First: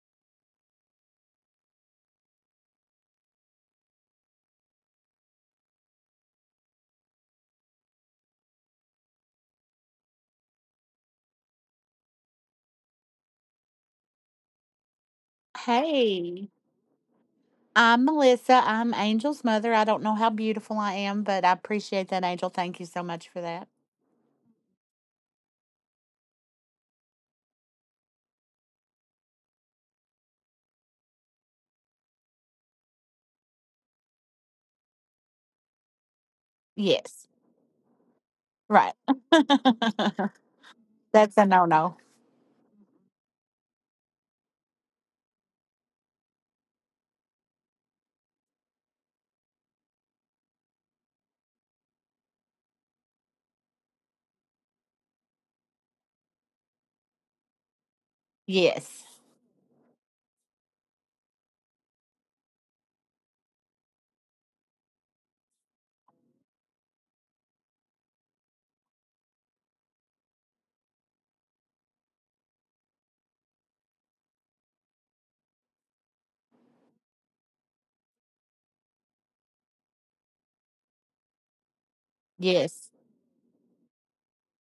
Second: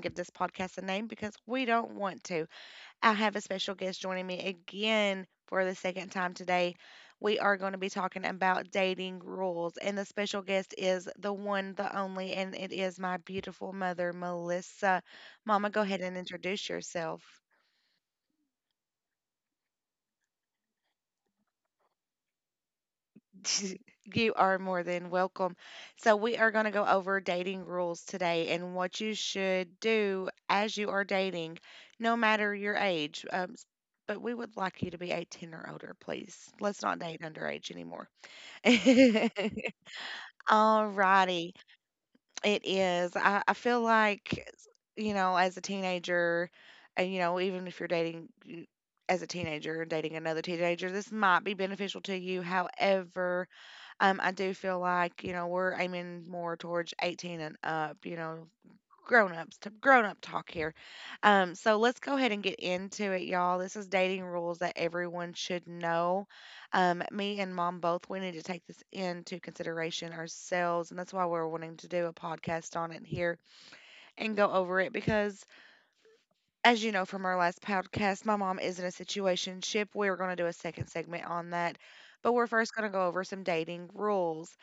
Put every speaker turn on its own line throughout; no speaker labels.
give this podcast a name because we don't want to. I have a special guest joining me again for the second time today. We are going to be talking about dating rules, and the special guest is the one, the only, and it is my beautiful mother, Melissa. Mama, go ahead and
Hey,
introduce yourself.
I'm Melissa. I'm Angel's mother. I don't know how beautiful I am, but I appreciate that, Angel. Thank you so much for that.
You are more than welcome. So, we are going to go over dating rules today and what you should do as you are dating, no matter your age. But we would like you to be 18 or older, please. Let's not date
Yes,
underage anymore.
right.
All
That's a
righty.
no no.
It is. I feel like, you know, as a teenager, and, you know, even if you're dating you- as a teenager and dating another teenager, this might be beneficial to you. However, I do feel like, you know, we're aiming more towards 18 and up, you know,
Yes,
grown-ups to grown-up talk here. So let's go ahead and get into it, y'all. This is dating rules that everyone should know. Me and mom both, we need to take this into consideration ourselves, and that's why we're wanting to do a podcast on it here and go over it because as you know from our last podcast, my mom is in a situationship. We're going to do a second segment on that, but we're first going
yes,
to go over some dating rules.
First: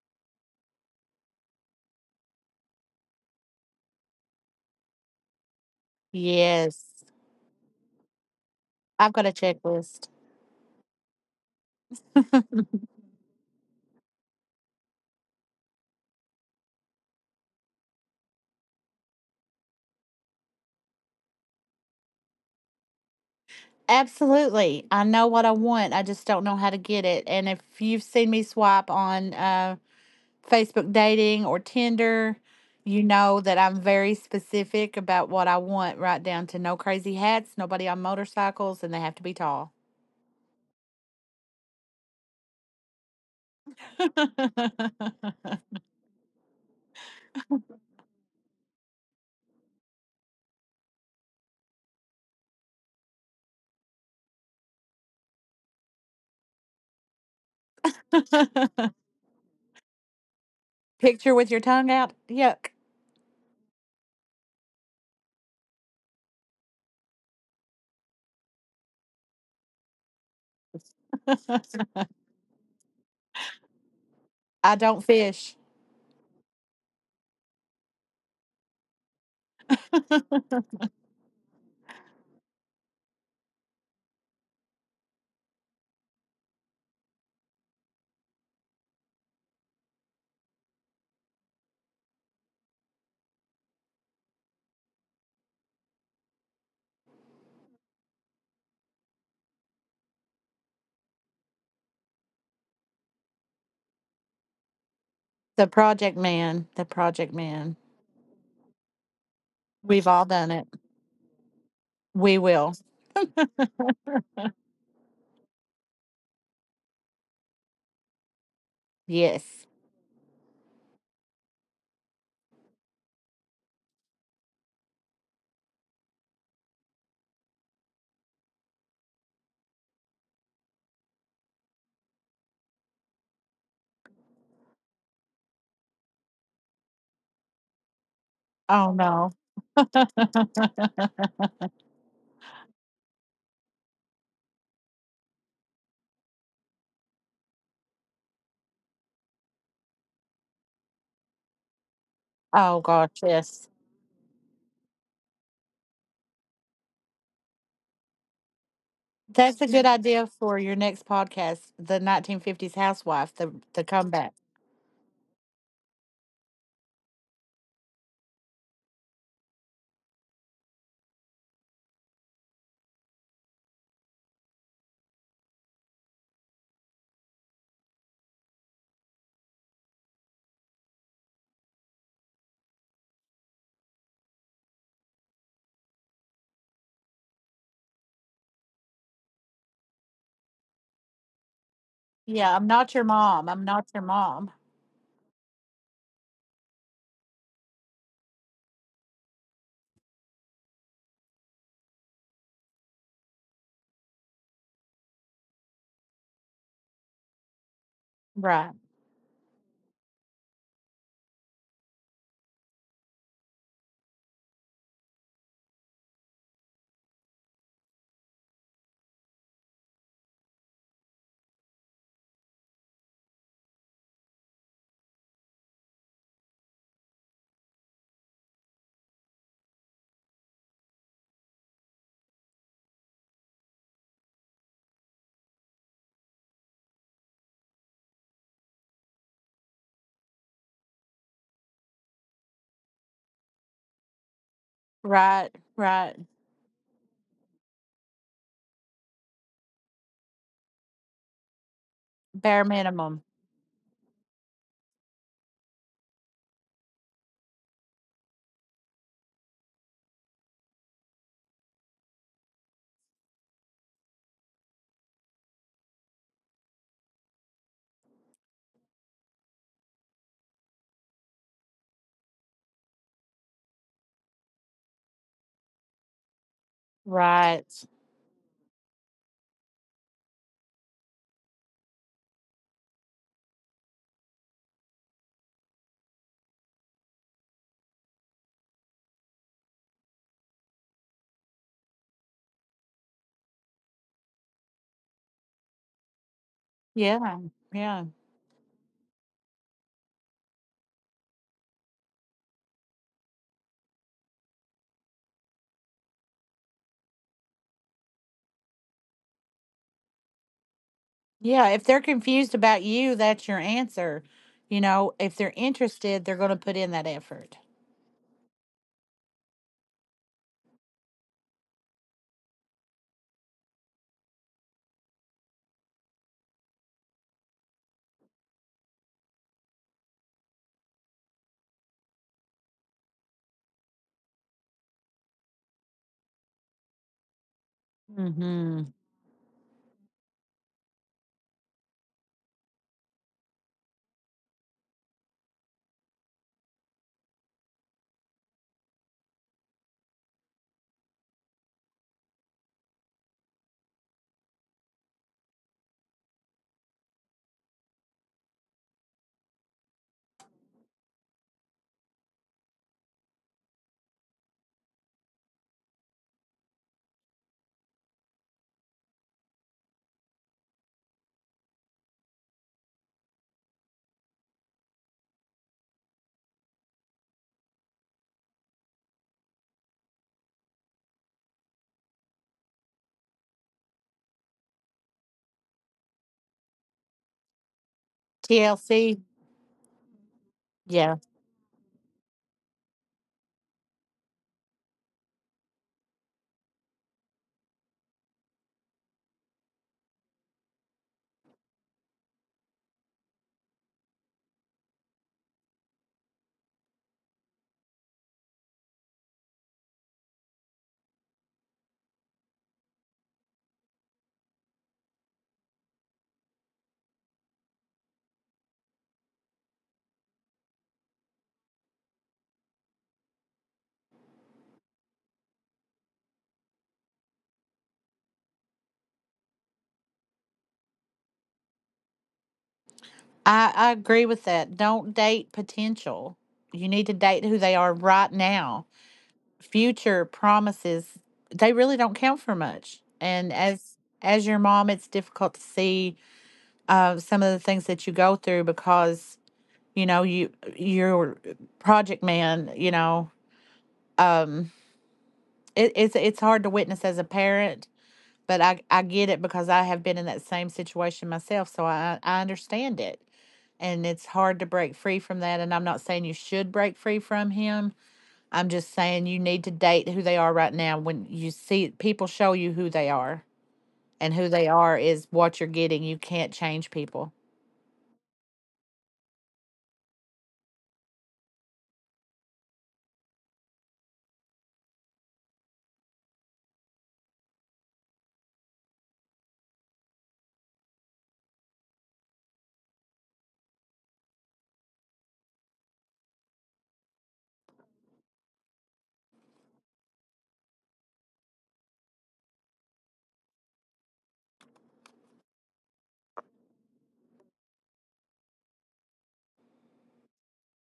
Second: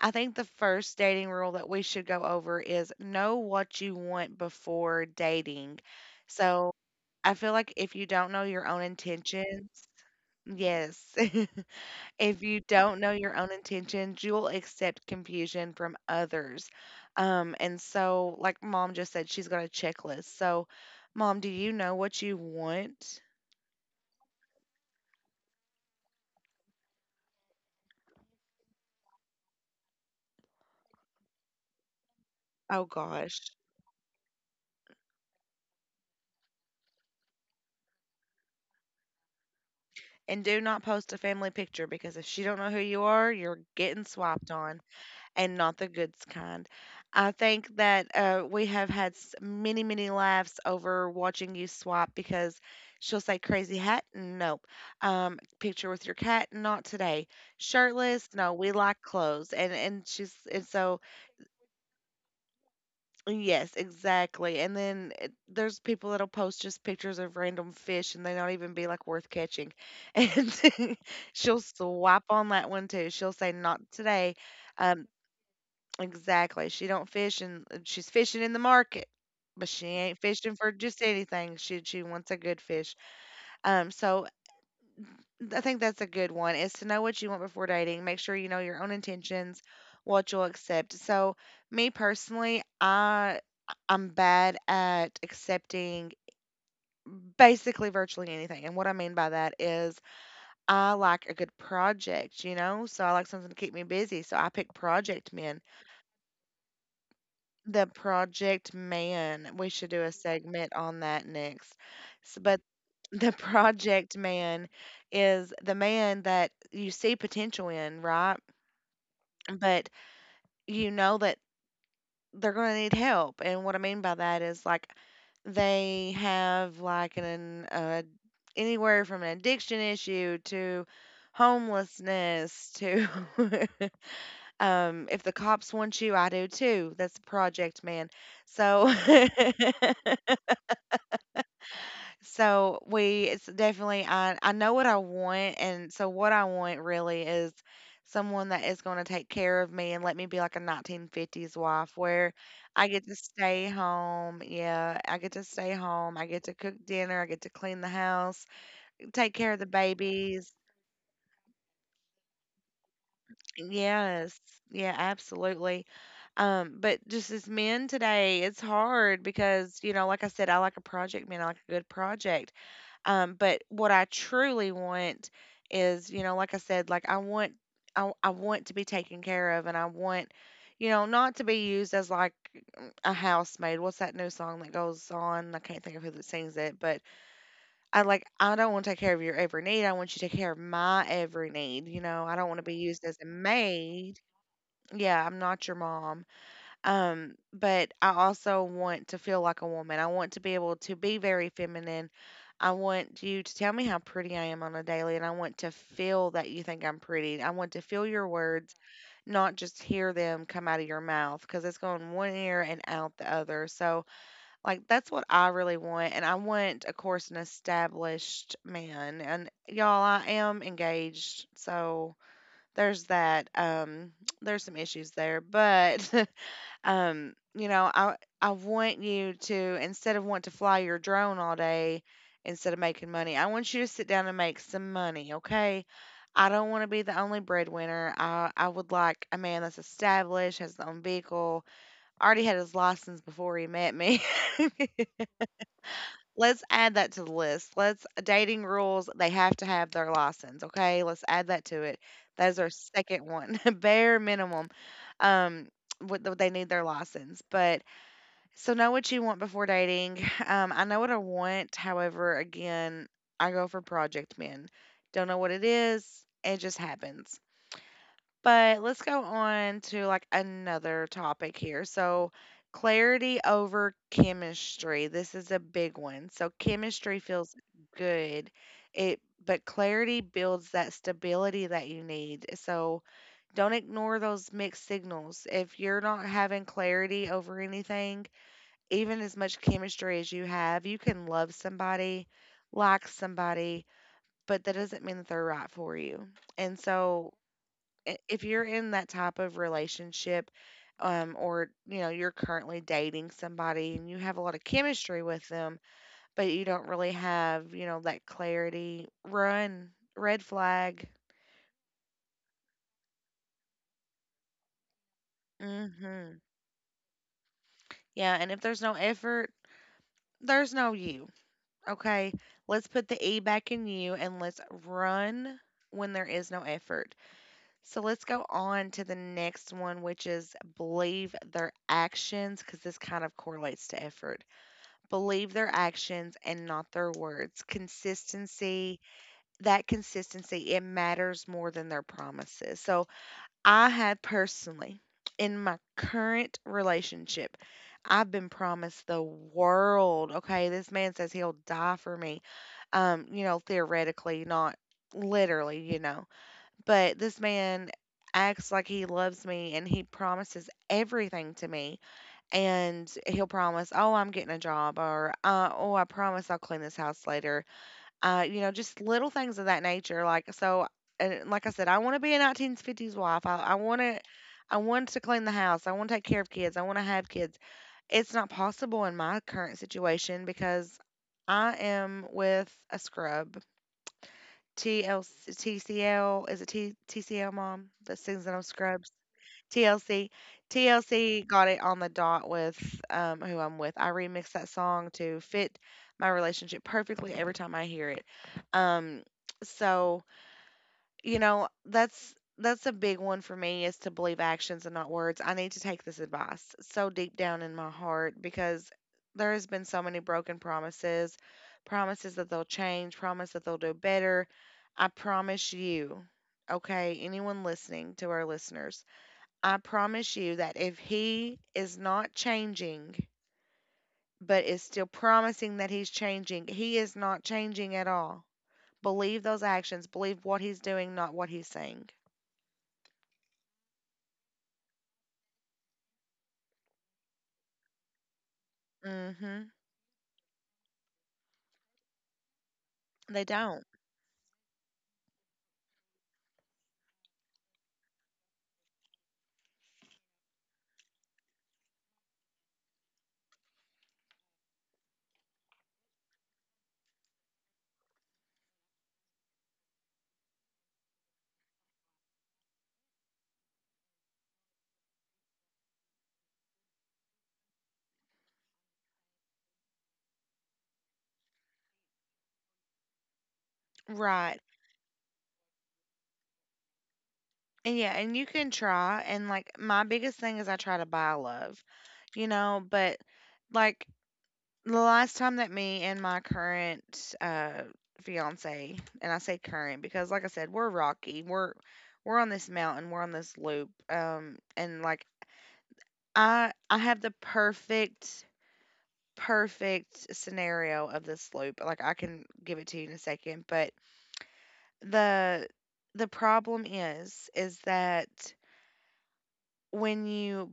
I think the first dating rule that we should go over is know what you want before dating. So
yes.
I feel like if you don't know your own
I've got a
intentions,
checklist.
yes, if you don't know your own intentions, you will accept confusion from others. Like mom just said, she's got a checklist. So, mom, do you know what you want?
Absolutely. I know what I want. I just don't know how to get it. And if you've seen me swipe on Facebook dating or Tinder,
Oh
you
gosh.
know that I'm very specific about what I want, right down to no crazy hats, nobody on motorcycles, and they have to be tall.
And do not post a family picture because if she don't know who you are, you're getting swiped on, and not the goods kind. I think that we have many, many laughs over watching you swap because she'll say crazy hat, nope. Picture with your cat, not today. Shirtless, no. We like clothes, and she's and so
Picture with your tongue out. Yuck.
yes, exactly. And then there's people that'll post just pictures of random fish, and they don't even be like worth catching. And she'll swap on that one too. She'll say not today.
I don't
Um,
fish.
Exactly. She don't fish and she's fishing in the market, but she ain't fishing for just anything. She wants a good fish. So I think that's a good one is to know what you want before dating. Make sure you know your own intentions, what you'll accept. So me personally, I'm bad at accepting basically virtually anything. And what I mean by that is I like a good project, you know? So I like something to keep me busy. So I pick project men.
The project man. The project man.
The Project Man. We should do
We've
a
all done it.
segment on that next. S
We
but
will.
the Project Man is the man that you see potential in, right?
Yes.
But you know that they're going to need help. And what I mean by that is like they have like an anywhere from an addiction issue to homelessness to if the cops want you, I do too. That's the Project Man. So
Oh no.
So we it's definitely I know what I want, and so what I want really is someone that is going to take care of me and let me be like a 1950s wife where
Oh
I get
gosh,
to
yes.
stay home. Yeah, I get to stay home. I get to cook dinner, I get to clean the house, take care
That's
of
a
the
good idea
babies.
for your next podcast, the 1950s housewife, the comeback.
Yes. Yeah, absolutely. But just as men today, it's hard because, you know, like I said, I like a project man, I like a good project. But what I truly want is, you know, like I said, I want to be taken care of and I want, you know, not to be used as like a housemaid. What's that new song that goes on? I can't think of who that sings it, but I like I don't want to take care of your every need. I want you to take care of my every need. You know, I don't
Yeah,
want
I'm
to be
not your
used as a
mom. I'm not your
maid.
mom.
Yeah, I'm not your mom. But I also want to feel like a woman. I want to be able to be very feminine. I want you to tell me how pretty I am on a daily, and I want to feel that you think I'm pretty. I want to feel your
Right.
words, not just hear them come out of your mouth, because it's going one ear and out the other. So, like, that's what I really want. And I want, of course, an established man. And y'all, I am engaged. So, there's that. There's some issues there, but Um, you know, I I want you to instead of want to fly your drone all day instead of making money, I want you to sit down and make some money, okay? I don't want to be the only breadwinner. I would like a man that's established, has his own vehicle, already had his license before he met me.
Right. Right.
Let's add that to the list. Let's Dating rules, they have to have their license, okay? Let's add that to it. That is
Bare
our
minimum.
second one, bare minimum. Um, what they need their license, but so know what you want before dating. I know what I want. However, again, I go for project men. Don't know what it is. It just happens. But let's go on to like another topic here. So clarity over chemistry. This is a big one. So chemistry feels
Right.
good. It but clarity builds that stability that you need. So don't ignore those mixed signals. If you're not having clarity over anything, even as much chemistry as you have, you can love somebody, like somebody, but that doesn't mean that they're right for you. And so,
Yeah, yeah,
if you're in that type of relationship, or you know you're currently dating somebody and you have a lot of chemistry with them, but you don't really have you know that clarity, run, red flag.
yeah. If they're confused about you, that's your answer. You know, if they're interested, they're
hmm
going to put in that effort.
Yeah, and if there's no effort, there's no you. Okay, let's put the E back in you and let's run when there is no effort. So let's go on to the next one, which is believe their actions, because this kind of correlates to effort. Believe their actions and not their words.
Hmm.
Consistency, that consistency, it matters more than their promises. So I had personally, in my current relationship, I've been promised the world. Okay, this man says he'll die for me you know, theoretically, not literally, you know. But this man acts like he loves me and he promises everything to me. And he'll promise, oh, I'm getting a job, or oh, I promise I'll clean this house later. You know, just little things of that nature. Like, so, and like I said, I want to be a 1950s wife. I want to. I want to clean the house. I want to take care of kids. I want to have kids. It's not possible in my current situation because I am with a scrub. TLC, TCL, is it TCL mom that sings it on Scrubs?
TLC.
TLC.
Yeah.
TLC got it on the dot with who I'm with. I remix that song to fit my relationship perfectly every time I hear it. Um, so you know, that's a big one for me is to believe actions and not words. I need to take this advice so deep down in my heart because there has been so many broken promises, promises that they'll change, promise that they'll do better. I promise you, okay, anyone listening to our listeners, I promise you that if he is not changing but is still promising that he's changing, he is not changing at all. Believe those actions, believe what he's doing, not what he's saying.
I agree with that. Don't date potential. You need to date who they are right now.
Mhm.
Future promises, they really don't count for much,
They
and
don't.
as your mom it's difficult to see some of the things that you go through because you know you your project man you know um it's it's hard to witness as a parent but I get it because I have been in that same situation myself, so I understand it, and it's hard to break free from that, and I'm not saying you should break free from him. I'm just saying you need to date who they are right now. When you see people show you who they are, and who
Right.
they are is what you're getting. You can't change people.
And yeah, and you can try and like my biggest thing is I try to buy love, you know, but like the last time that me and my current fiance, and I say current because like I said, we're rocky. We're on this mountain, we're on this loop. And I have the perfect scenario of this loop. Like I can give it to you in a second, but The the problem is that when you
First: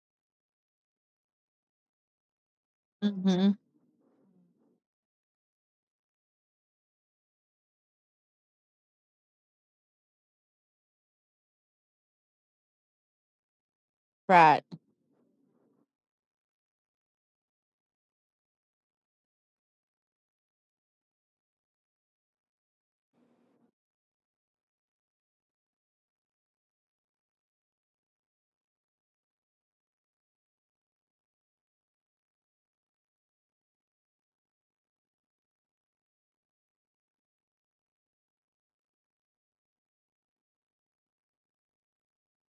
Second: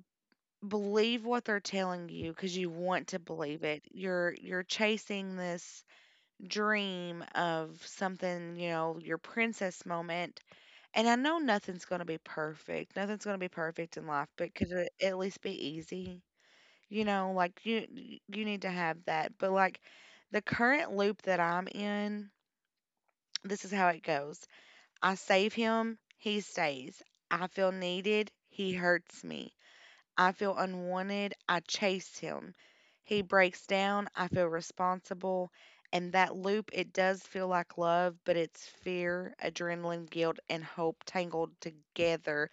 believe what they're telling you because you want to
Hmm.
believe it, you're chasing this dream of something, you know, your princess moment. And I know nothing's going to be perfect. Nothing's going to be perfect in life, but
Right,
could it at least be easy? You know, like you need to have that. But like the current loop that I'm in, this is how it goes. I save him, he stays. I feel needed, he hurts me. I feel unwanted, I chase him. He breaks down, I feel responsible. And that loop, it does feel like love, but it's fear, adrenaline, guilt, and hope tangled together.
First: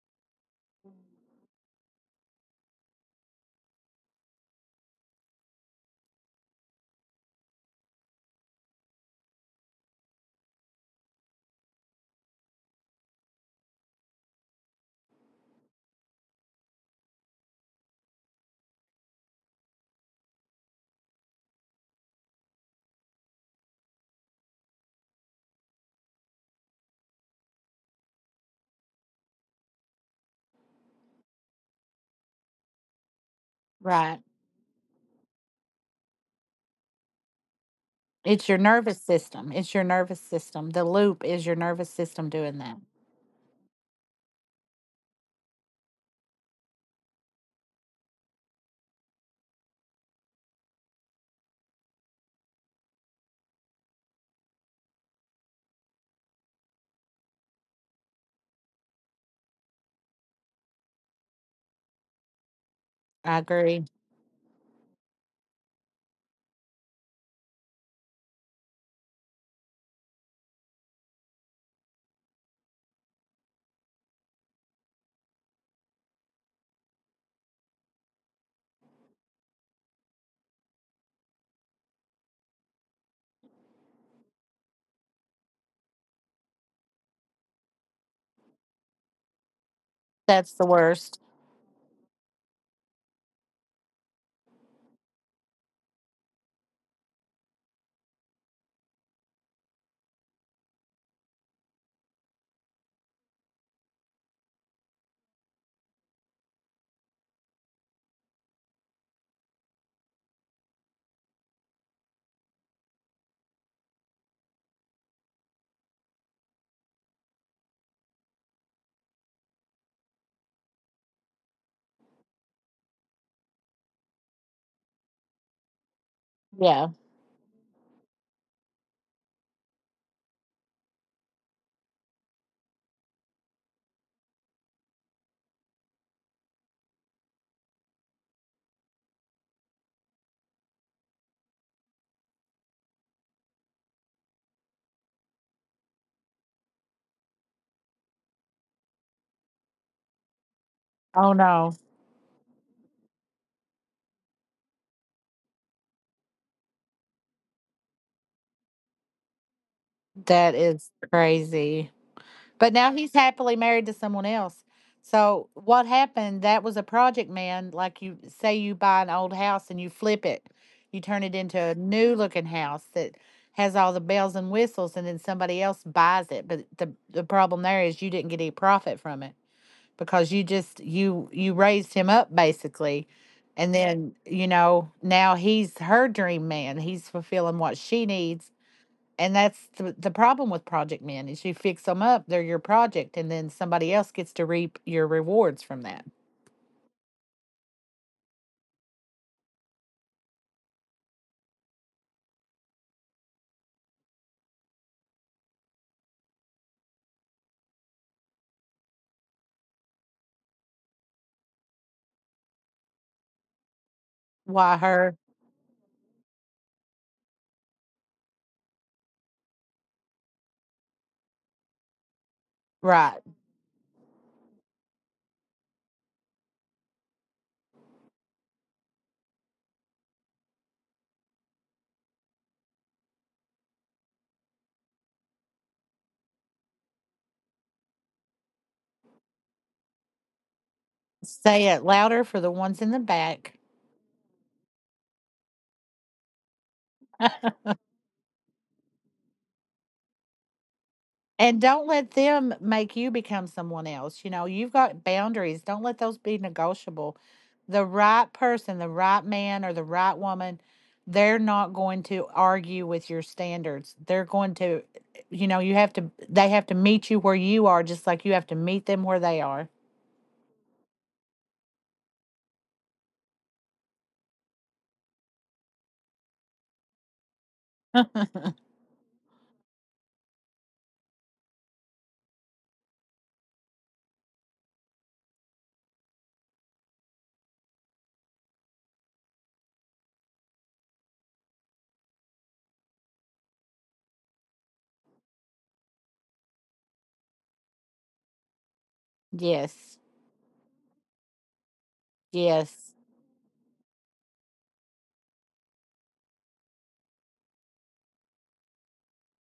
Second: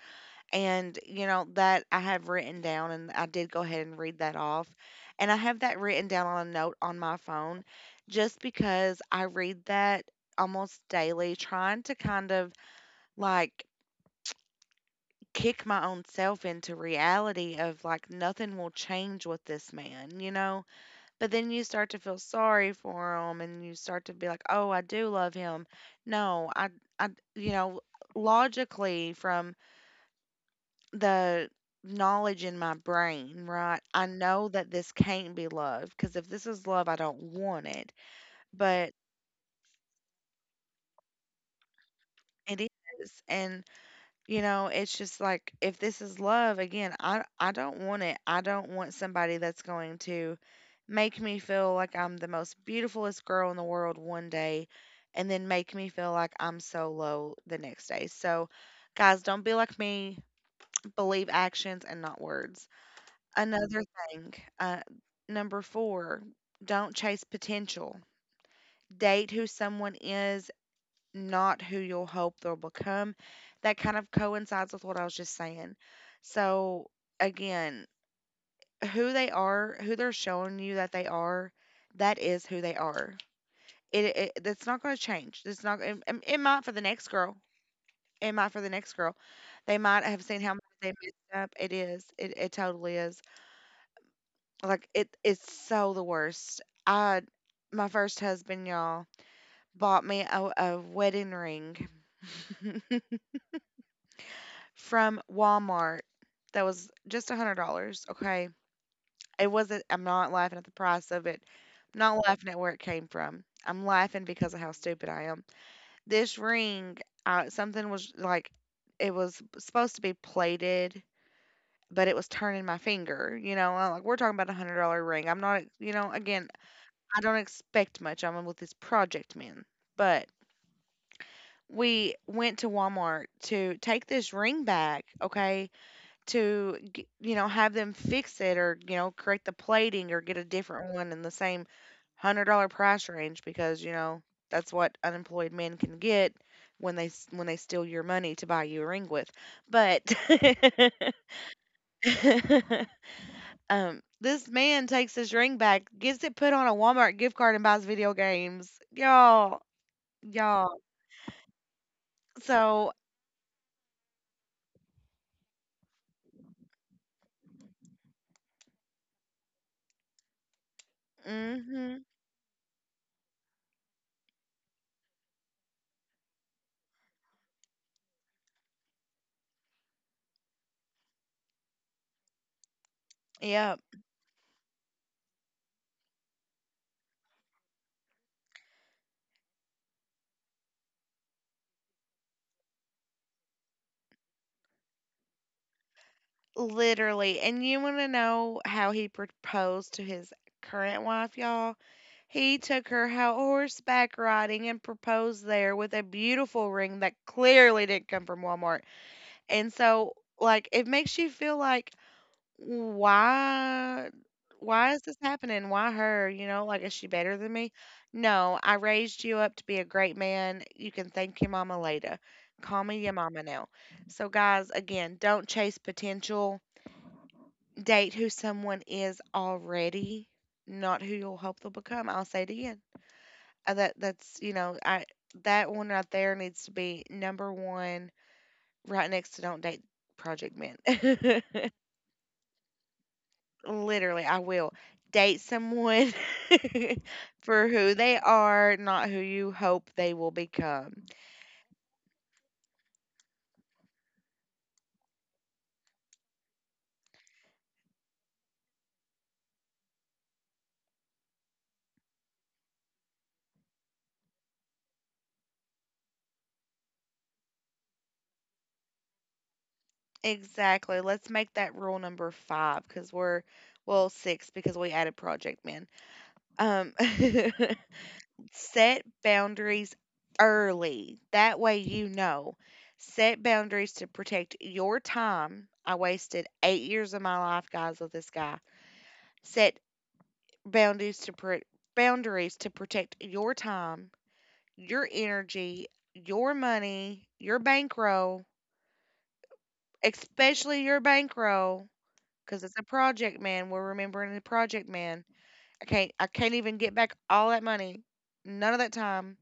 And, you know, that I have written down, and I did go ahead and read that off. And I have that written down on a note on my phone just because I read that almost daily, trying to kind of like kick my own self into reality of like nothing will change with this man, you know? But then you start to feel sorry for him and you start to be like, "Oh, I do love him." No, I you know, logically from the knowledge in my brain, right? I
right.
know that this can't be love because if this is love, I don't want it.
It's your
But
nervous system. It's your nervous system. The loop is your nervous system doing
it
that.
is. And you know, it's just like if this is love, again, I don't want it. I don't want somebody that's going to make me feel like I'm the most beautifulest girl in the world one day and then make me feel like I'm so low the next day. So, guys, don't be like me. Believe actions and not words.
I
Another
agree.
thing, uh, number four, don't chase potential. Date who someone is, not who you'll hope they'll become. That kind of coincides with what I was just saying. So, again, who they are, who they're showing you that they are, that is who they are. It that's not going to change. It's not. It might for the next girl. It might for the next girl. They might have seen
That's
how
the
much they messed
worst.
up. It is. It totally is. Like it. It's so the worst. I, my first husband, y'all, bought me a wedding ring. From Walmart that was just $100, okay? It wasn't I'm not laughing at the price of it. I'm not laughing at where it came from. I'm laughing because of how stupid I am. This ring, something was like it was supposed to be plated, but it was turning my finger. You know, I'm like we're talking about $100 ring. I'm not, you know, again,
Yeah.
I don't expect much. I'm with this project man, but we went to Walmart to take this ring back. Okay, to you know, have them fix it or you know correct the plating or get a different one in the same $100 price range because you know that's what unemployed men can get when they when they steal your money to buy you a ring with, but
Oh no,
um, this man takes his ring back, gets it put on a Walmart gift card and buys video games, y'all.
that
Y'all,
is crazy. But now
so,
he's happily married to someone else. So what happened? That was a project man. Like you say, you buy an old house and you flip it, you turn it into a
mm-hmm,
new looking house that has all the bells and whistles, and then somebody else buys it. But the problem there is you didn't get any profit from it because you just you raised him up basically, and
yeah.
then you know now he's her dream man. He's fulfilling what she needs, and that's the problem with project men is you fix them up, they're your project, and then somebody else gets to reap your rewards from that.
Literally, and you want to know how he proposed to his current wife, y'all? He took her out horseback riding and proposed there with a beautiful ring that clearly didn't come from Walmart. And so, like, it makes you feel like, why,
Why
why is this
her?
happening? Why her? You know, like, is she better than me? No, I raised you up to be a great man. You can thank your mama later. Call me your
Right.
mama now. So, guys, again, don't chase potential. Date who someone is already, not who you'll hope they'll become. I'll say it again. That that's you know I that one right there needs to be number one, right next to don't date Project Men.
Say it louder for the ones in the back.
Literally, I will date someone for who they are, not who you hope they will become.
And don't let them make you become someone else. You know, you've got boundaries. Don't let those be negotiable. The right person, the right man or the right woman, they're not going to argue with your standards. They're going to, you know, you have to, they have to meet you where you are, just like you have to meet them where they are.
Exactly. Let's make that rule number five because we're, well, six because we added Project Men. Um, Set boundaries early. That way you know. Set boundaries to protect your time. I wasted 8 years of my life, guys, with this guy. Set boundaries to pro- boundaries to protect your time, your energy, your money, your bankroll,
Yes,
especially your bankroll cuz it's a
yes.
project man. We're remembering the project man. I can't even get back all that money. None of that time.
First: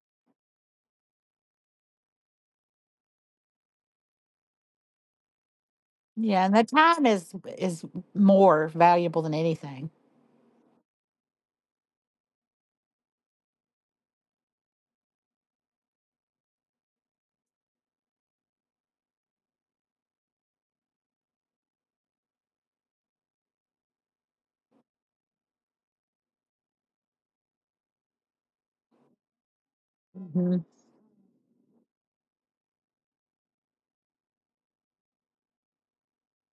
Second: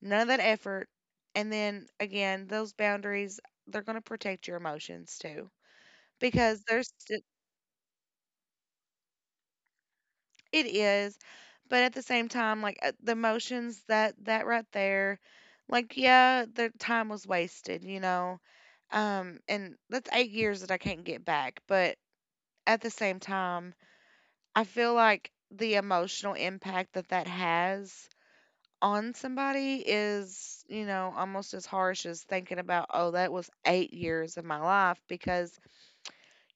None of that effort. And then again, those boundaries, they're going to protect your emotions too.
Yeah, and the
Because there's
time
st-
is more valuable than anything.
it is, but at the same time like the emotions that that right there, like yeah, the time was wasted, you know. Um, and that's 8 years that I can't get back, but at the same time, I feel like the emotional impact that that has on somebody is,
Mhm.
you know, almost as harsh as thinking about, oh, that was 8 years of my life because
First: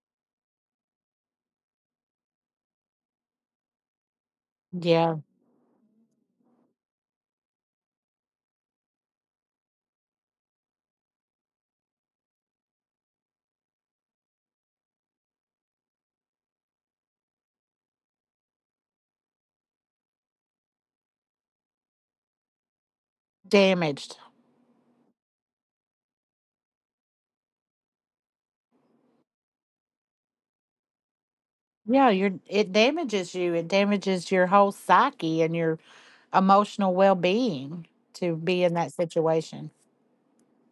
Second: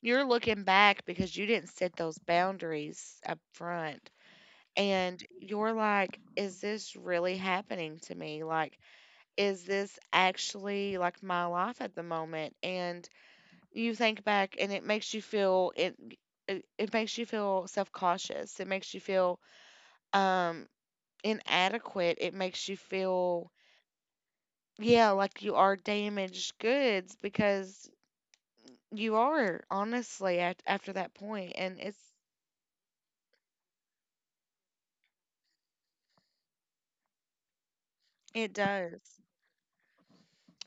you're looking back because you didn't set those boundaries up front.
Yeah,
And you're like, is this really happening to me? Like, is this actually like my life at the moment? And you think back and it makes you feel it makes you feel self-cautious. It makes you feel um inadequate. It makes you feel,
damaged.
yeah, like you are damaged goods because you are honestly at, after that point, and it's
Yeah, you're it damages you. It damages your whole psyche and your emotional well-being to
it
be in that
does,
situation.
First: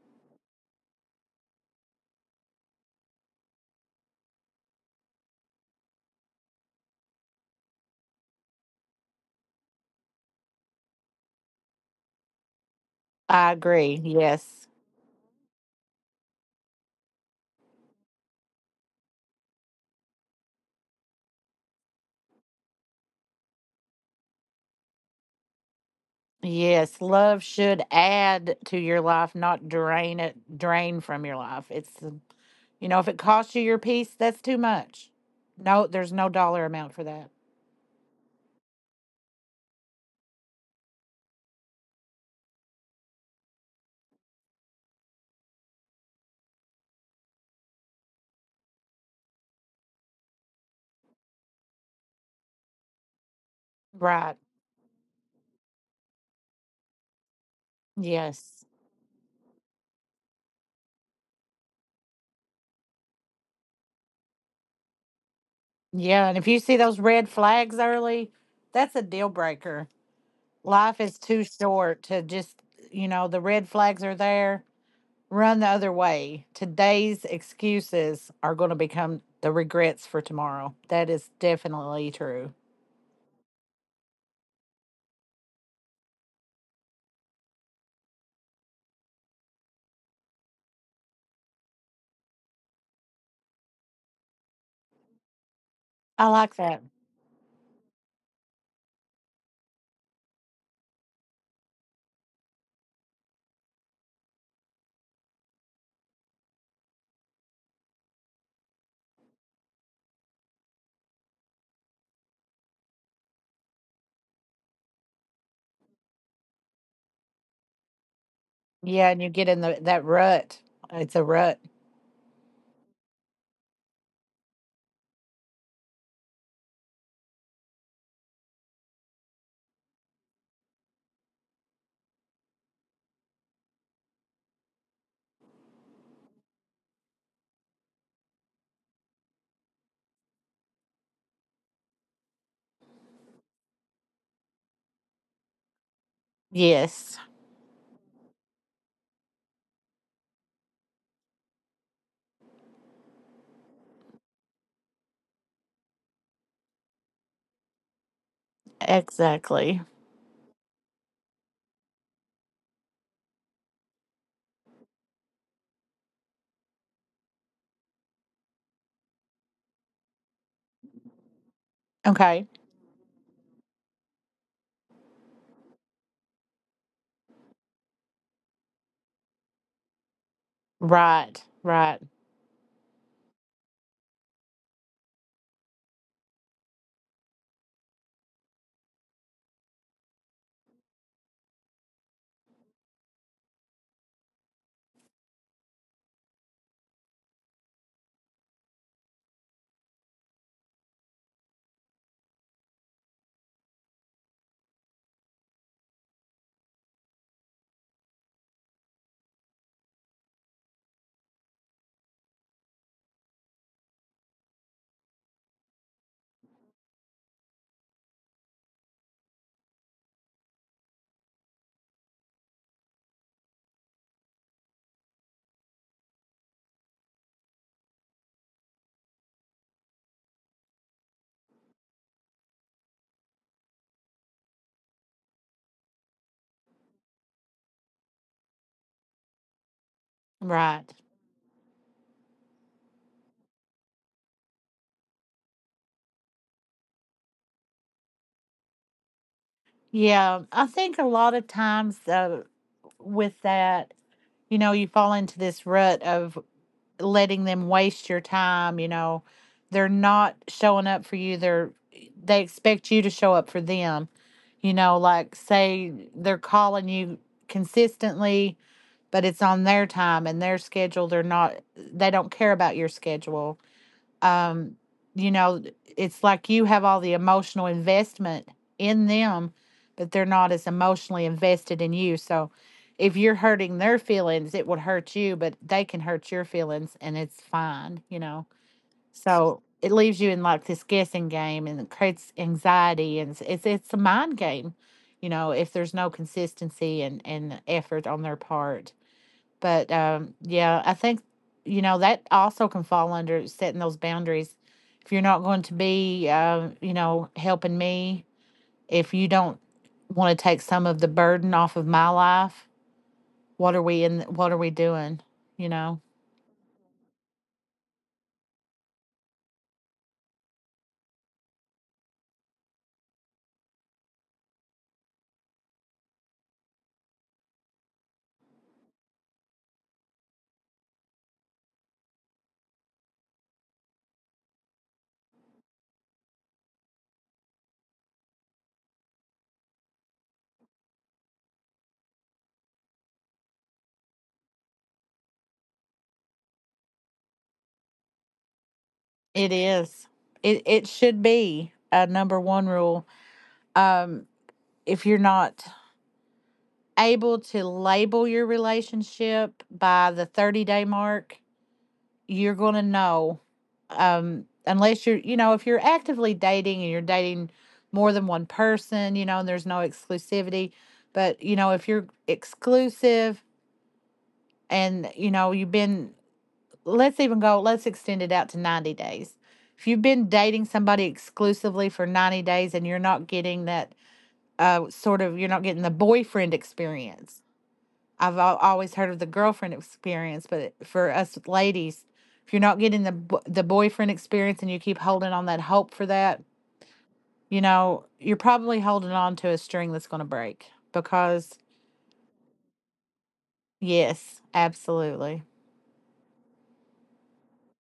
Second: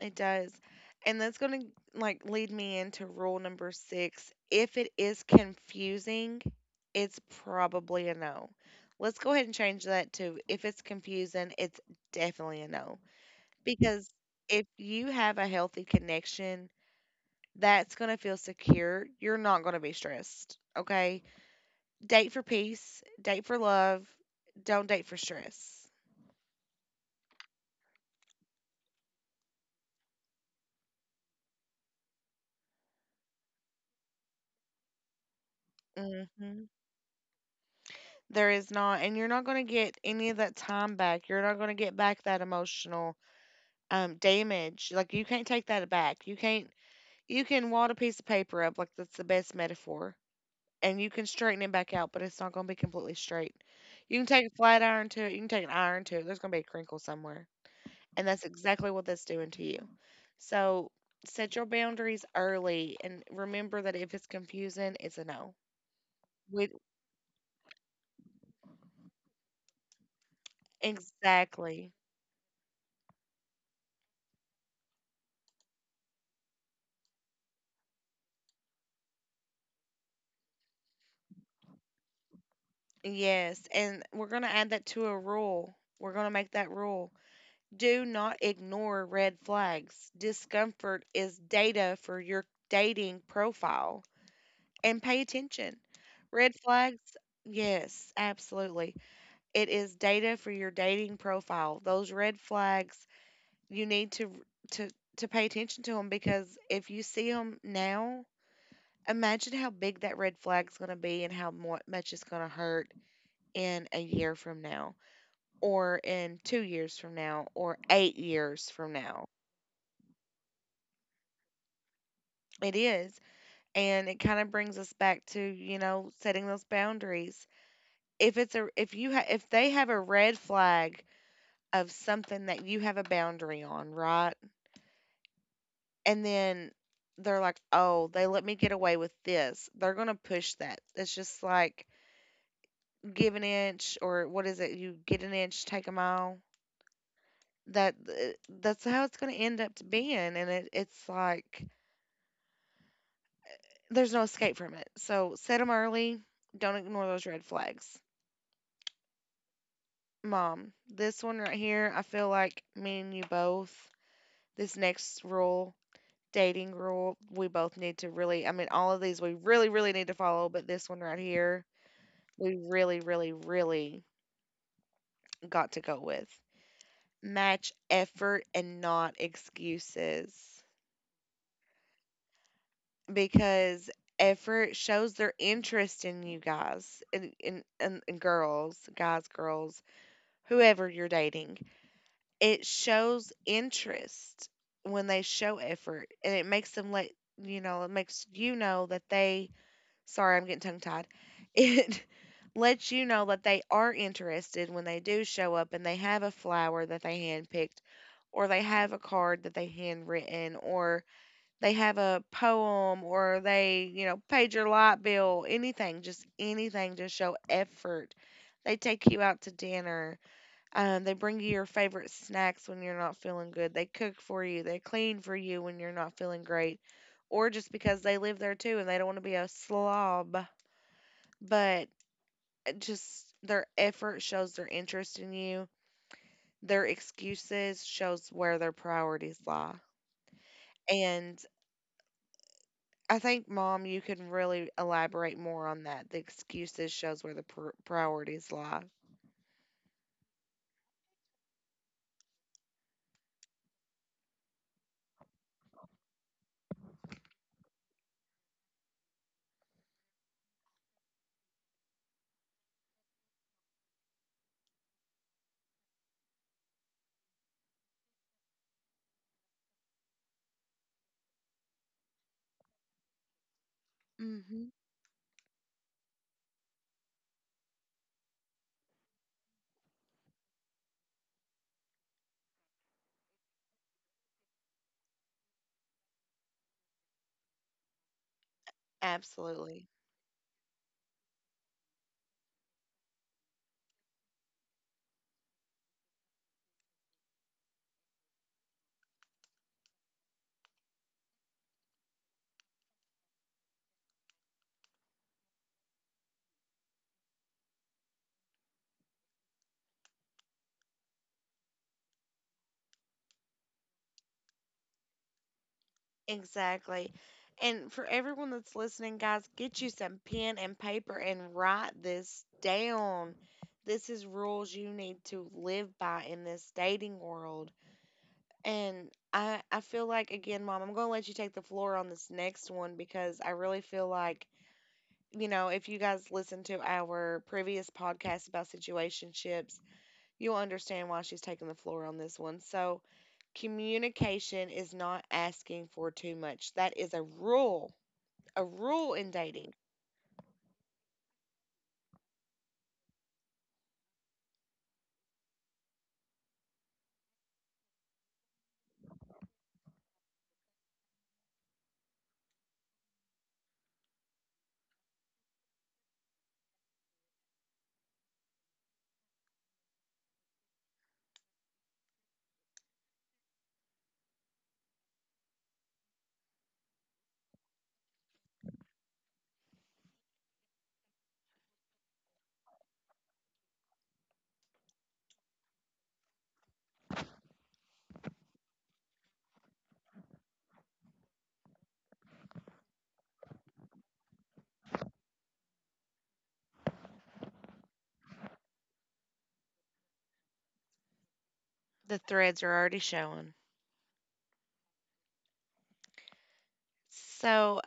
it does, and that's gonna like lead me into rule number six. If it is confusing, it's probably a no. Let's go ahead and change that to if it's confusing, it's definitely a no
I agree.
because
Yes.
if you have a healthy connection, that's gonna feel secure. You're not gonna be stressed. Okay, date for peace, date for love, don't date for stress.
Yes, love should add to your life, not drain it, drain from your life. It's, you know, if it costs you your peace, that's too much. No, there's no dollar
Hmm.
amount for that.
There is not, and you're not going to get any of that time back. You're not going to get back that emotional damage. Like you can't take that back. You can't. You can wad a piece of paper up, like that's the best metaphor, and you can straighten it back out, but it's not going to be completely straight. You can
Right.
take a flat iron to it. You can take an iron to it. There's going to be a crinkle somewhere, and that's
Yes.
exactly what that's doing to you. So set your boundaries early and remember that if it's confusing, it's a no.
Yeah, and if you
With
see those red flags early, that's a deal breaker. Life is too
exactly.
short to just, you know, the red flags are there. Run the other way. Today's excuses are going to become the regrets for tomorrow. That is definitely true.
Yes, and we're going to add that to a rule. We're going to make that rule. Do not ignore red flags. Discomfort is data for your dating profile, and pay attention.
I
Red
like that.
flags, yes, absolutely. It is data for your dating profile. Those red flags you need to to pay attention to them because if you see them now, imagine how big that red flag's going to be and how much it's going to hurt in a year from now or in 2 years from now or 8 years from
Yeah, and
now.
you get in the that rut. It's a rut.
It is, and it kind of brings us back to, you know, setting those boundaries. If it's a if you ha- if they have a red flag of something that you have a boundary on, right? And then they're like, "Oh, they let me get away with this." They're gonna push that. It's just like give an inch, or what is it? You get an inch, take a mile.
Yes.
That's how it's gonna end up to being, and it's like there's no escape from it. So set them early. Don't ignore those red flags,
Exactly.
Mom. This one right here, I feel like me and you both. This next rule. Dating rule, we both need to really, I mean, all of these we really, really need to follow, but this one right here
Okay.
we really, really, really got to go with. Match effort and not excuses
Right. Right.
because effort shows their interest in you guys and girls, guys, girls, whoever you're dating. It shows interest when they show effort and it makes them let you know, it makes you know that they, sorry, I'm getting tongue tied. It lets you know that they are interested when they do show up and they have a flower that they handpicked, or they have a card that they handwritten, or they have a poem, or they, you know, paid your light bill, anything, just anything to show effort. They take you out to dinner. They bring you your favorite snacks when you're not feeling good. They cook for you. They clean for you when you're not feeling great. Or just because they live there too and they don't want to be a slob, but just their effort shows their interest in you. Their excuses shows where their priorities lie.
Right.
And I think, Mom, you can really elaborate more on that. The excuses shows where the priorities lie.
Yeah, I think a lot of times with that, you know, you fall into this rut of letting them waste your time, you know. They're not showing up for you. They're they expect you to show up for them. You know, like say they're calling you consistently, but it's on their time and their schedule. They're not they don't care about your schedule,
Hmm.
um, you know, it's like you have all the emotional investment in them, but they're not as emotionally invested in you. So if you're hurting their feelings, it would hurt you, but they can hurt your feelings and it's fine, you know. So
Absolutely.
it leaves you in like this guessing game and it creates anxiety and it's it's a mind game, you know, if there's no consistency and effort on their part. But yeah, I think you know that also can fall under setting those boundaries. If you're not going to be, you know, helping me, if you don't want to take some of the burden off of my life, what are we in? What are we doing? You know,
Exactly. And for everyone that's listening, guys, get you some pen and paper and write this down. This is rules you need to live by in this dating world. And I feel like, again, Mom, I'm going to let you take the floor on this next one because I really feel like, you know, if you guys listen to our previous podcast about situationships, you'll understand why she's taking the floor on this one. So, communication is not asking for too much. That is a rule in
it
dating.
is. It should be a number one rule. If you're not able to label your relationship by the 30-day mark, you're going to know unless you're you know if you're actively dating and you're dating more than one person you know and there's no exclusivity, but you know if you're exclusive and you know you've been let's even go let's extend it out to 90 days. If you've been dating somebody exclusively for 90 days and you're not getting that sort of you're not getting the boyfriend experience. Always heard of the girlfriend experience, but for us ladies, if you're not getting the the boyfriend experience and you keep holding on that hope for that, you know, you're probably holding on to a string that's going to break because
The threads are already showing.
yes, absolutely.
So,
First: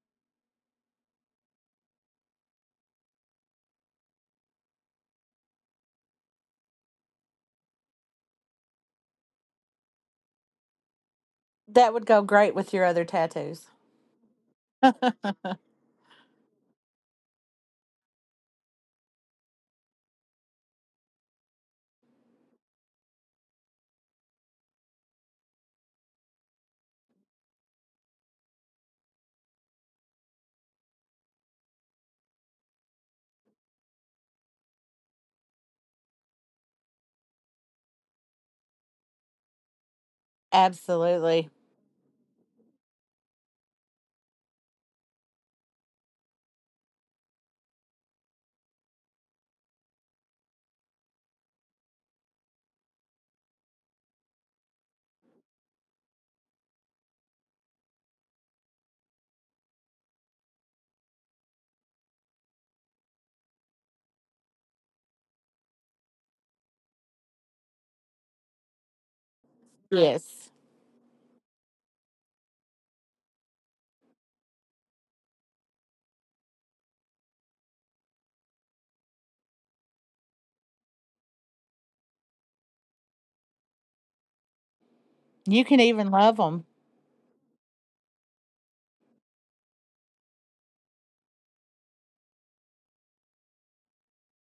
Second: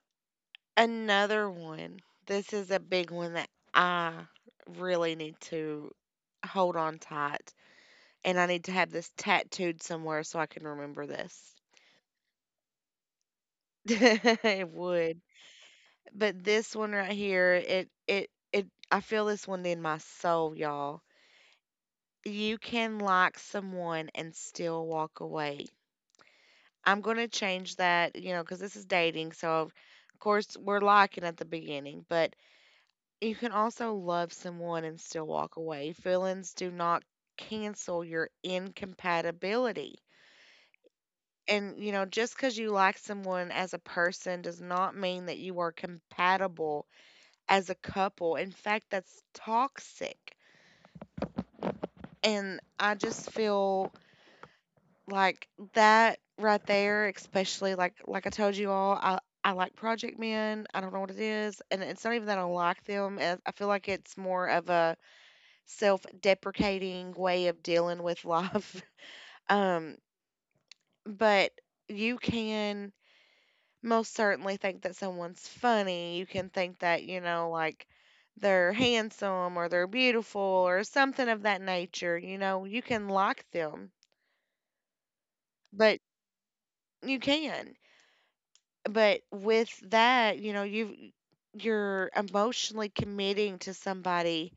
another one. This is a big one that I really need to hold on tight. And I need to have this tattooed somewhere so I can remember this.
That would go great with your other tattoos.
It would. But this one right here, it I feel this one in my soul, y'all. You can like someone and still walk away. I'm gonna change that, you know, because this is dating, so of course we're liking at the beginning, but you can also love someone and still walk away. Feelings do not cancel your incompatibility.
Absolutely.
And you know, just because you like someone as a person does not mean that you are compatible as a couple. In fact, that's toxic. And I just feel like that right there, especially, like I told you all, I like Project Men. I don't know what it is. And it's not even that I don't like them. I feel like it's more of a self deprecating way of dealing with life. Um,
Yes.
but you can most certainly think that someone's funny. You can think that, you know, like they're handsome or they're beautiful or something of that nature. You know, you can like them,
You can
but
even love them.
you can. But with that, you know, you're emotionally committing to somebody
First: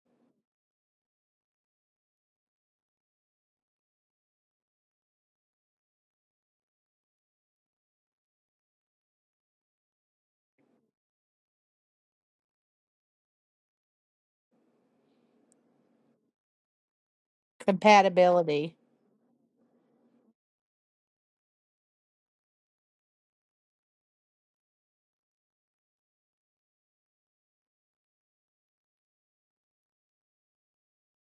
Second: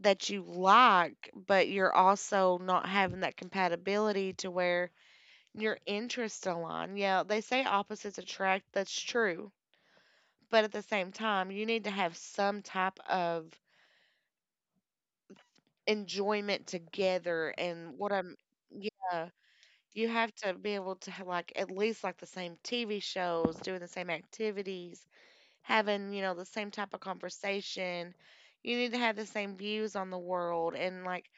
that you like, but you're also not having that compatibility to where your interests align. Yeah, they say opposites attract. That's true. But at the same time, you need to have some type of enjoyment together. And
Compatibility.
yeah, you have to be able to have, like, at least like the same TV shows, doing the same activities, having, you know, the same type of conversation. You need to have the same views on the world and like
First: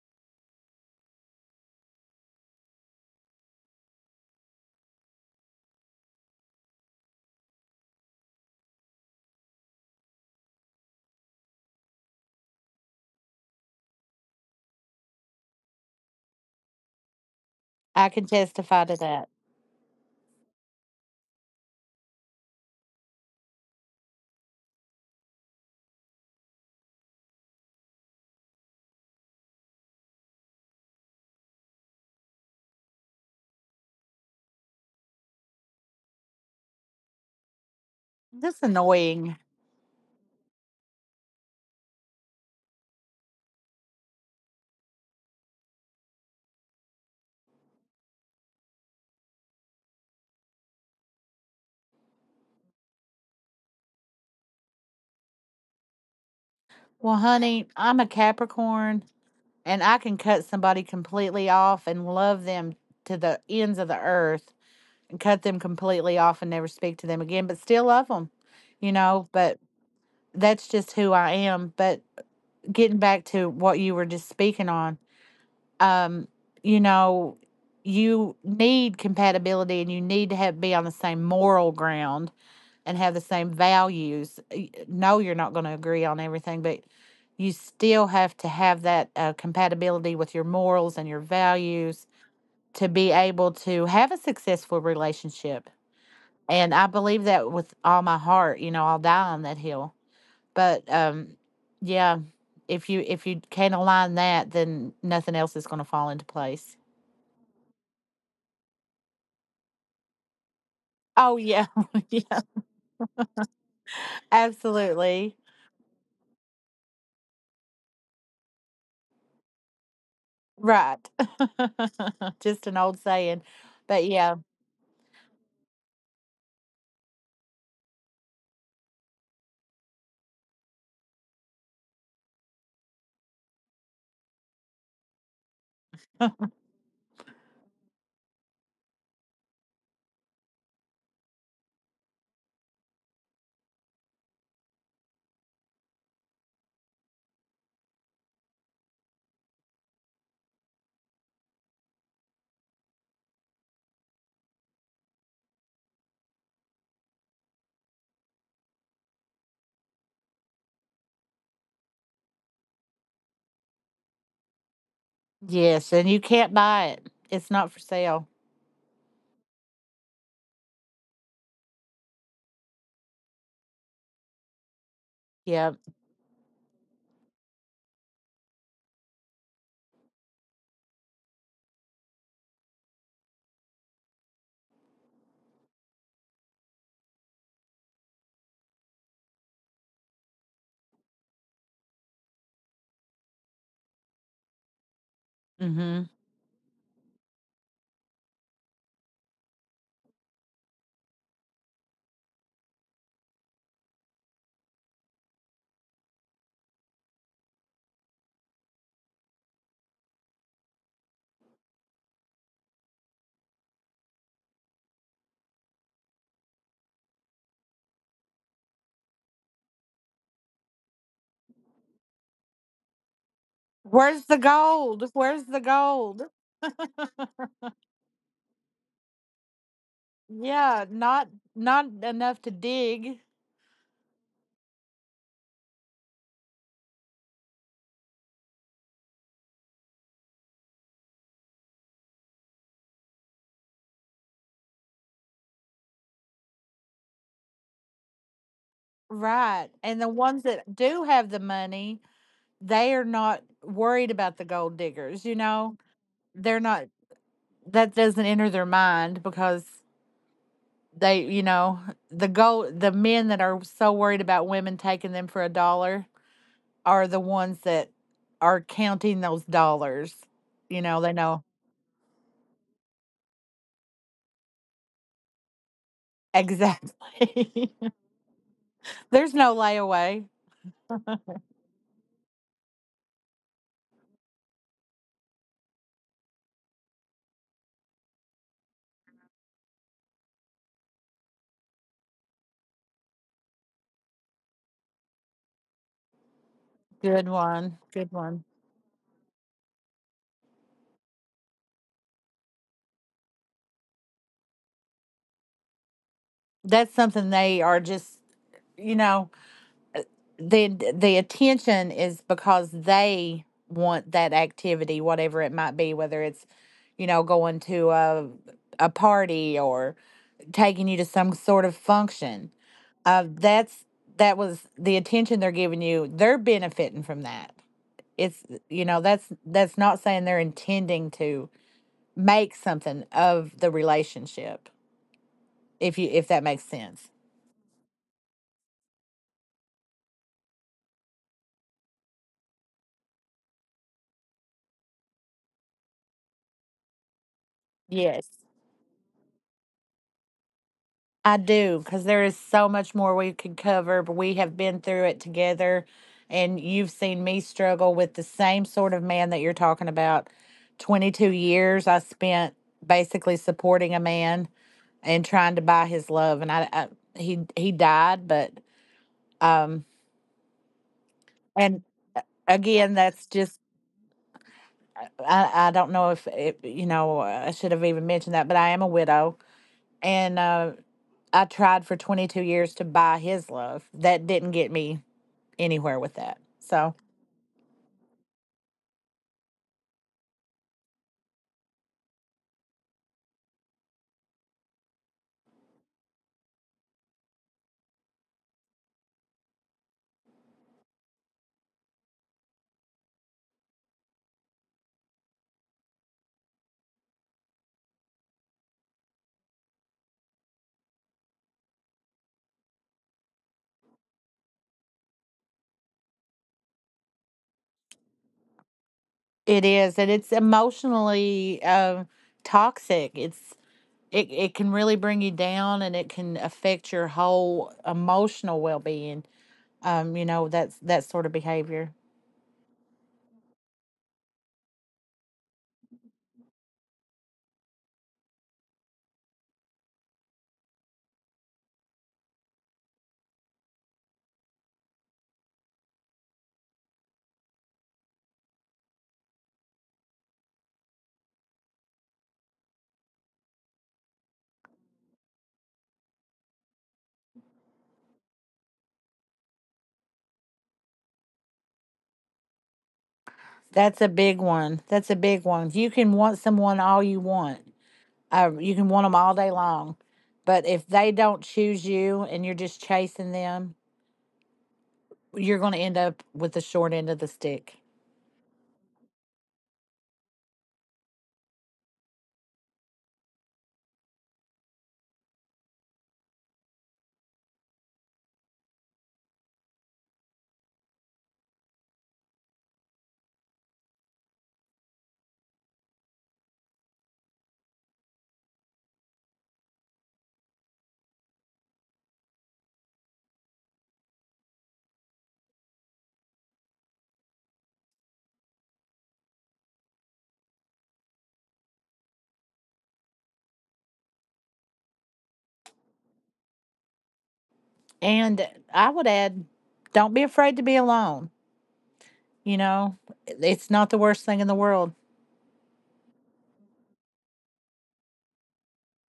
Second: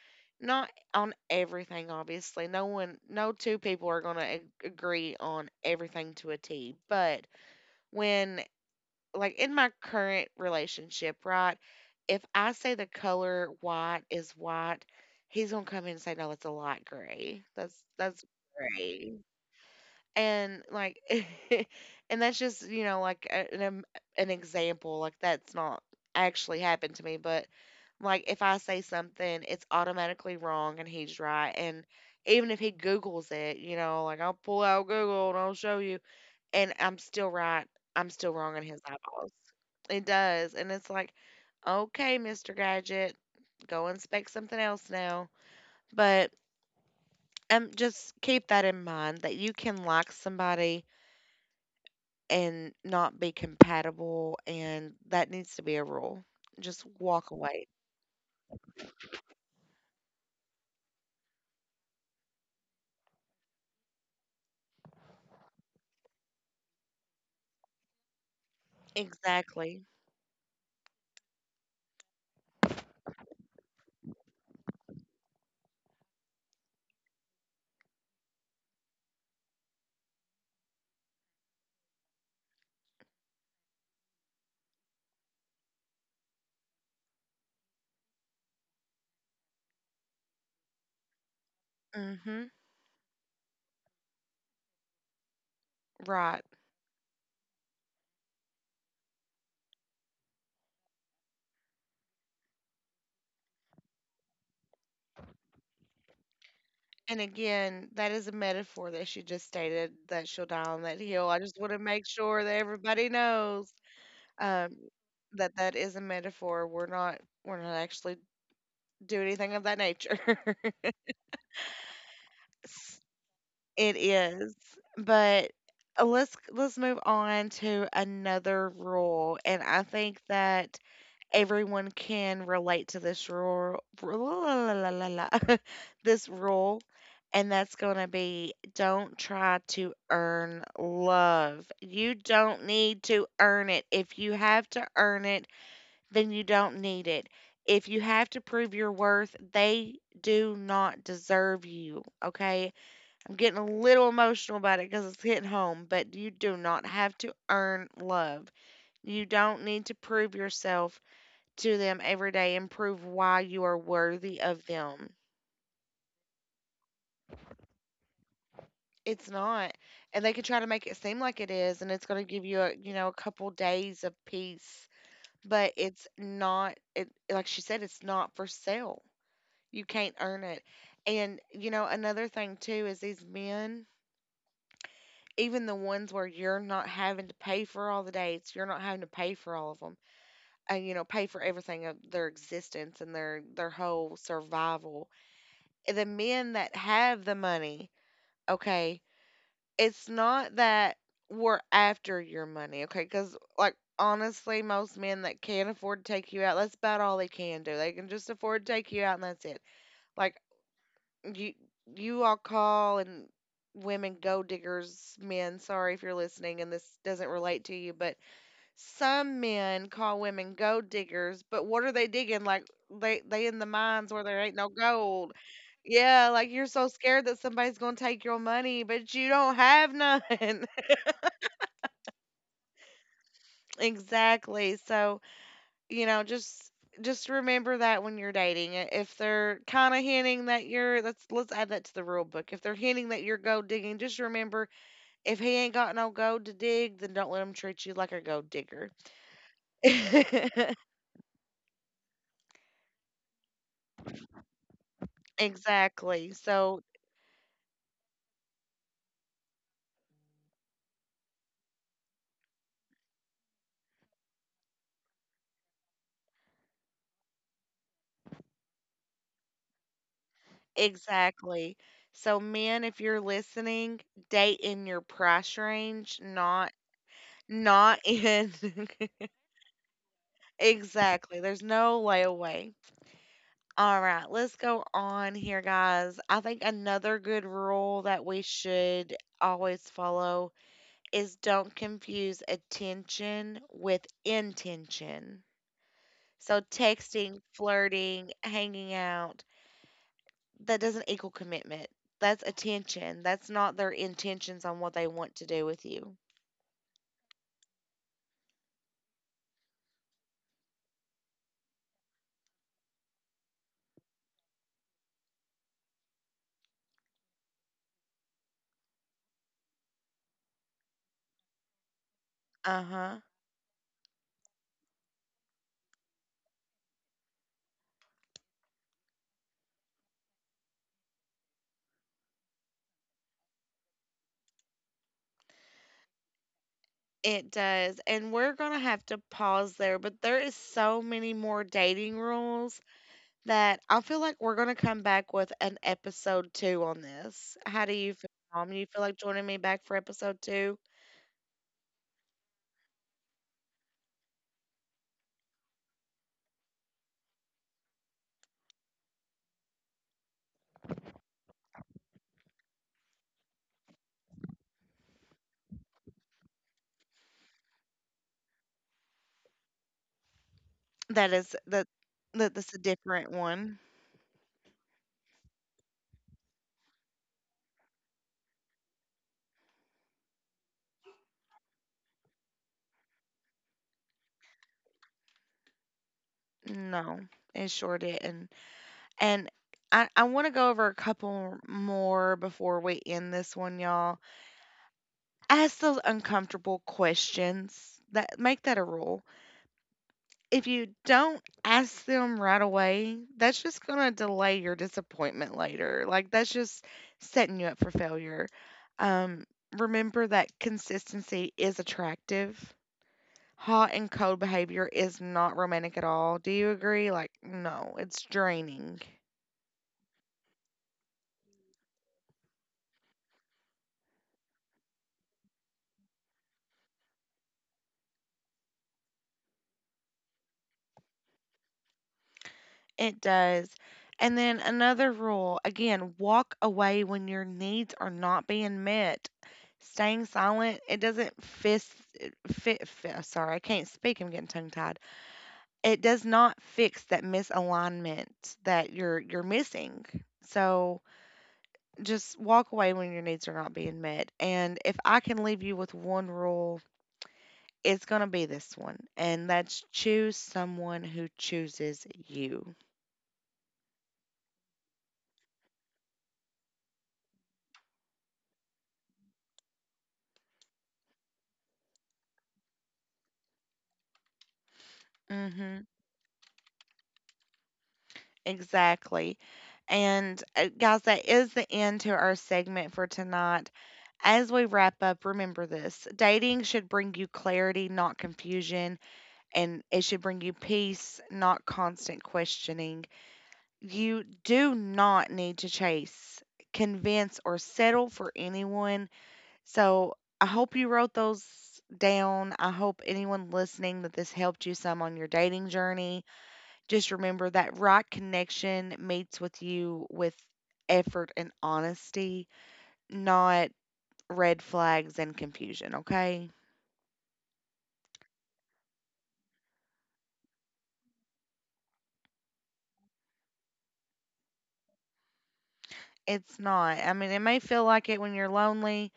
not on everything, obviously. No one, no two people are going to agree on everything to a T. But when, like, in my current relationship, right? If I say the color white is white, he's gonna come in and say, "No, it's a light gray." That's
I
that's
can testify to
gray.
that.
And like and that's just, you know, like an example. Like that's not actually happened to me, but like if I say something, it's automatically wrong and he's right. And even if he Googles it, you know, like I'll pull out Google and I'll show you and I'm still right. I'm still wrong in
That's
his eyeballs.
annoying.
It does. And it's like, okay, Mr. Gadget, go inspect something else now. But just keep that in mind that you can like somebody and not be compatible, and that needs to be a rule. Just
Well,
walk
honey,
away.
I'm a Capricorn. And I can cut somebody completely off and love them to the ends of the earth and cut them completely off and never speak to them again, but still love them, you know. But
Exactly.
that's just who I am. But getting back to what you were just speaking on, um, you know, you need compatibility and you need to have be on the same moral ground and have the same values. No, you're not going to agree on everything, but you still have to have that compatibility with your morals and your values
Mm-hmm.
to be able to have a successful relationship.
Right.
And I believe that with all my heart, you know, I'll die on that hill. But yeah, if you can't align that, then nothing else is going to fall into place.
And again, that is a metaphor that she just stated, that she'll die on that hill.
Oh
I just
yeah,
want to make
yeah,
sure that everybody knows, um,
absolutely
that that is a metaphor. We're not actually doing anything of that nature.
right. Just an old
S-
saying,
It
but yeah.
is, but let's move on to another rule, and I think that everyone can relate to this rule, this rule, and that's going to be, don't try to earn love. You don't need to earn it. If you have to earn it, then you don't need it. If you have to prove your worth, they do not deserve you. Okay. I'm getting a little emotional about it because it's hitting home, but you do not have to earn love. You don't need to prove yourself to them every day and prove why you are worthy of them.
Yes, and you can't buy it. It's not for sale.
It's not. And they can try to make it seem like it is, and it's going to give you a, a couple days of peace, but
Yep.
it's not. It, like she said, it's not for sale. You can't earn it. And, you know, another thing too is these men, even the ones where you're not having to pay for all the dates, you're not having to pay for all of them, and, you know, pay for everything of their existence and their whole survival. The
Hmm.
men that have the money, okay, it's not that we're after your money, okay? Because, like, honestly, most men that can't afford to take you out, that's about all they can do. They can just afford to take you out and that's it. Like, you you all call and women go diggers, men, sorry if you're listening and this doesn't relate to you, but some men call women go diggers. But what are they digging? Like, they in the mines where
Where's the
there ain't no
gold?
gold.
Where's the gold?
Yeah, like you're so scared that somebody's gonna take your money, but you don't have none.
Yeah, not not enough to dig.
Exactly. So, you know just just remember that when you're dating. If they're kind of hinting that you're, let's add that to the rule book, if they're hinting that you're gold digging, just remember, if he ain't got no gold to dig, then don't let him treat you like a gold digger.
Right. And the ones that do have the money, they are not worried about the gold diggers, you know?
Exactly.
They're
So,
not that doesn't enter their mind because they, you know, the gold the men that are so worried about women taking them for a dollar are the ones that are counting those dollars. You know, they know
exactly. So, men, if you're listening, date in your price range, not
exactly.
not in
There's no layaway.
exactly. There's no layaway. All right, let's go on here, guys. I think another good rule that we should always follow is don't confuse attention with intention. So
Good
texting,
one. Good
flirting,
one.
hanging out, that doesn't equal commitment. That's attention. That's not their intentions on what they want to do with you.
That's something they are just, you know, the the attention is because they want that activity, whatever it might be, whether it's, you know, going to a party or taking you to some sort of function.
Uh-huh.
That's that was the attention they're giving you. They're benefiting from that. It's you know that's not saying they're intending to make something of the relationship if you if that makes sense.
It does. And we're going to have to pause there, but there is so many more dating rules that I feel like we're going to come back with an episode 2 on this. How do you
Yes,
feel, Mom? You feel like joining me back for episode 2?
I do, because there is so much more we could cover, but we have been through it together, and you've seen me struggle with the same sort of man that you're talking about. 22 years I spent basically supporting a man and trying to buy his love, and I he died but um
That is
and
that that's a
again that's
different
just
one.
I don't know if it, you know I should have even mentioned that, but I am a widow, and I tried for 22 years to buy his love. That didn't get me anywhere with that. So
No, it sure didn't. And I want to go over a couple more before we end this one, y'all. Ask those uncomfortable questions. That, make that a rule. If you don't ask them right away, that's just gonna delay your disappointment later. Like, that's just setting you up for failure. Um, Remember that consistency is attractive. Hot and cold behavior is not romantic at all. Do you agree? Like, no, it's draining.
it is, and it's emotionally toxic. It's it it can really bring you down, and it can affect your whole emotional well being. You know that's that sort of behavior.
It does. And then another rule again, walk away when your needs are not being met. Staying silent, it doesn't fit, sorry, I can't speak. I'm getting tongue tied. It does not fix that misalignment that you're missing. So just walk away when your needs are not being met. And if I can leave you with one rule, it's gonna be this one, and that's choose someone who chooses you.
That's a big one. That's a big one. You can want someone all you want. You can want them all day long, but if they don't choose you and you're just chasing them, you're going to
Hmm.
end up with the short end of the stick.
Exactly. And guys, that is the end to our segment for tonight. As we wrap up, remember, this dating should bring you clarity, not confusion, and it should bring you peace, not constant questioning. You do not need to chase, convince, or settle for anyone. So I hope you wrote those down. I hope anyone listening that this helped you some on your dating journey. Just remember that right connection meets with you with effort and honesty, not red flags and confusion, okay?
And I would add, don't be afraid to be alone. You know, it's not the worst thing in the world.
It's not. I mean, it may feel like it when you're lonely,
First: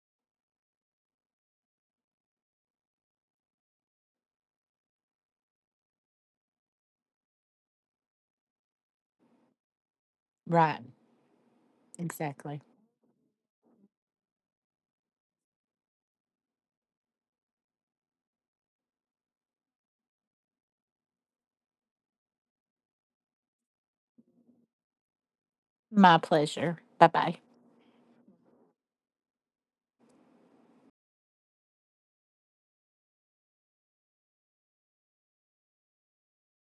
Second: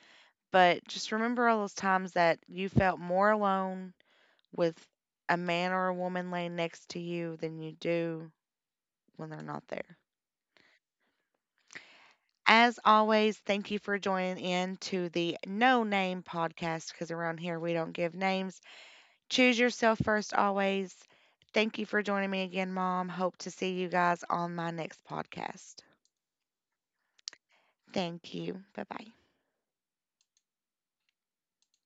but just remember all those times that you felt more alone with a man or a woman laying next to you than you do when they're not there.
Right. Exactly.
As always, thank you for joining in to the No Name podcast because around here we don't give names. Choose yourself first always. Thank you for joining me again, Mom. Hope to see you guys on my next podcast.
My pleasure. Bye bye.
Thank you. Bye bye.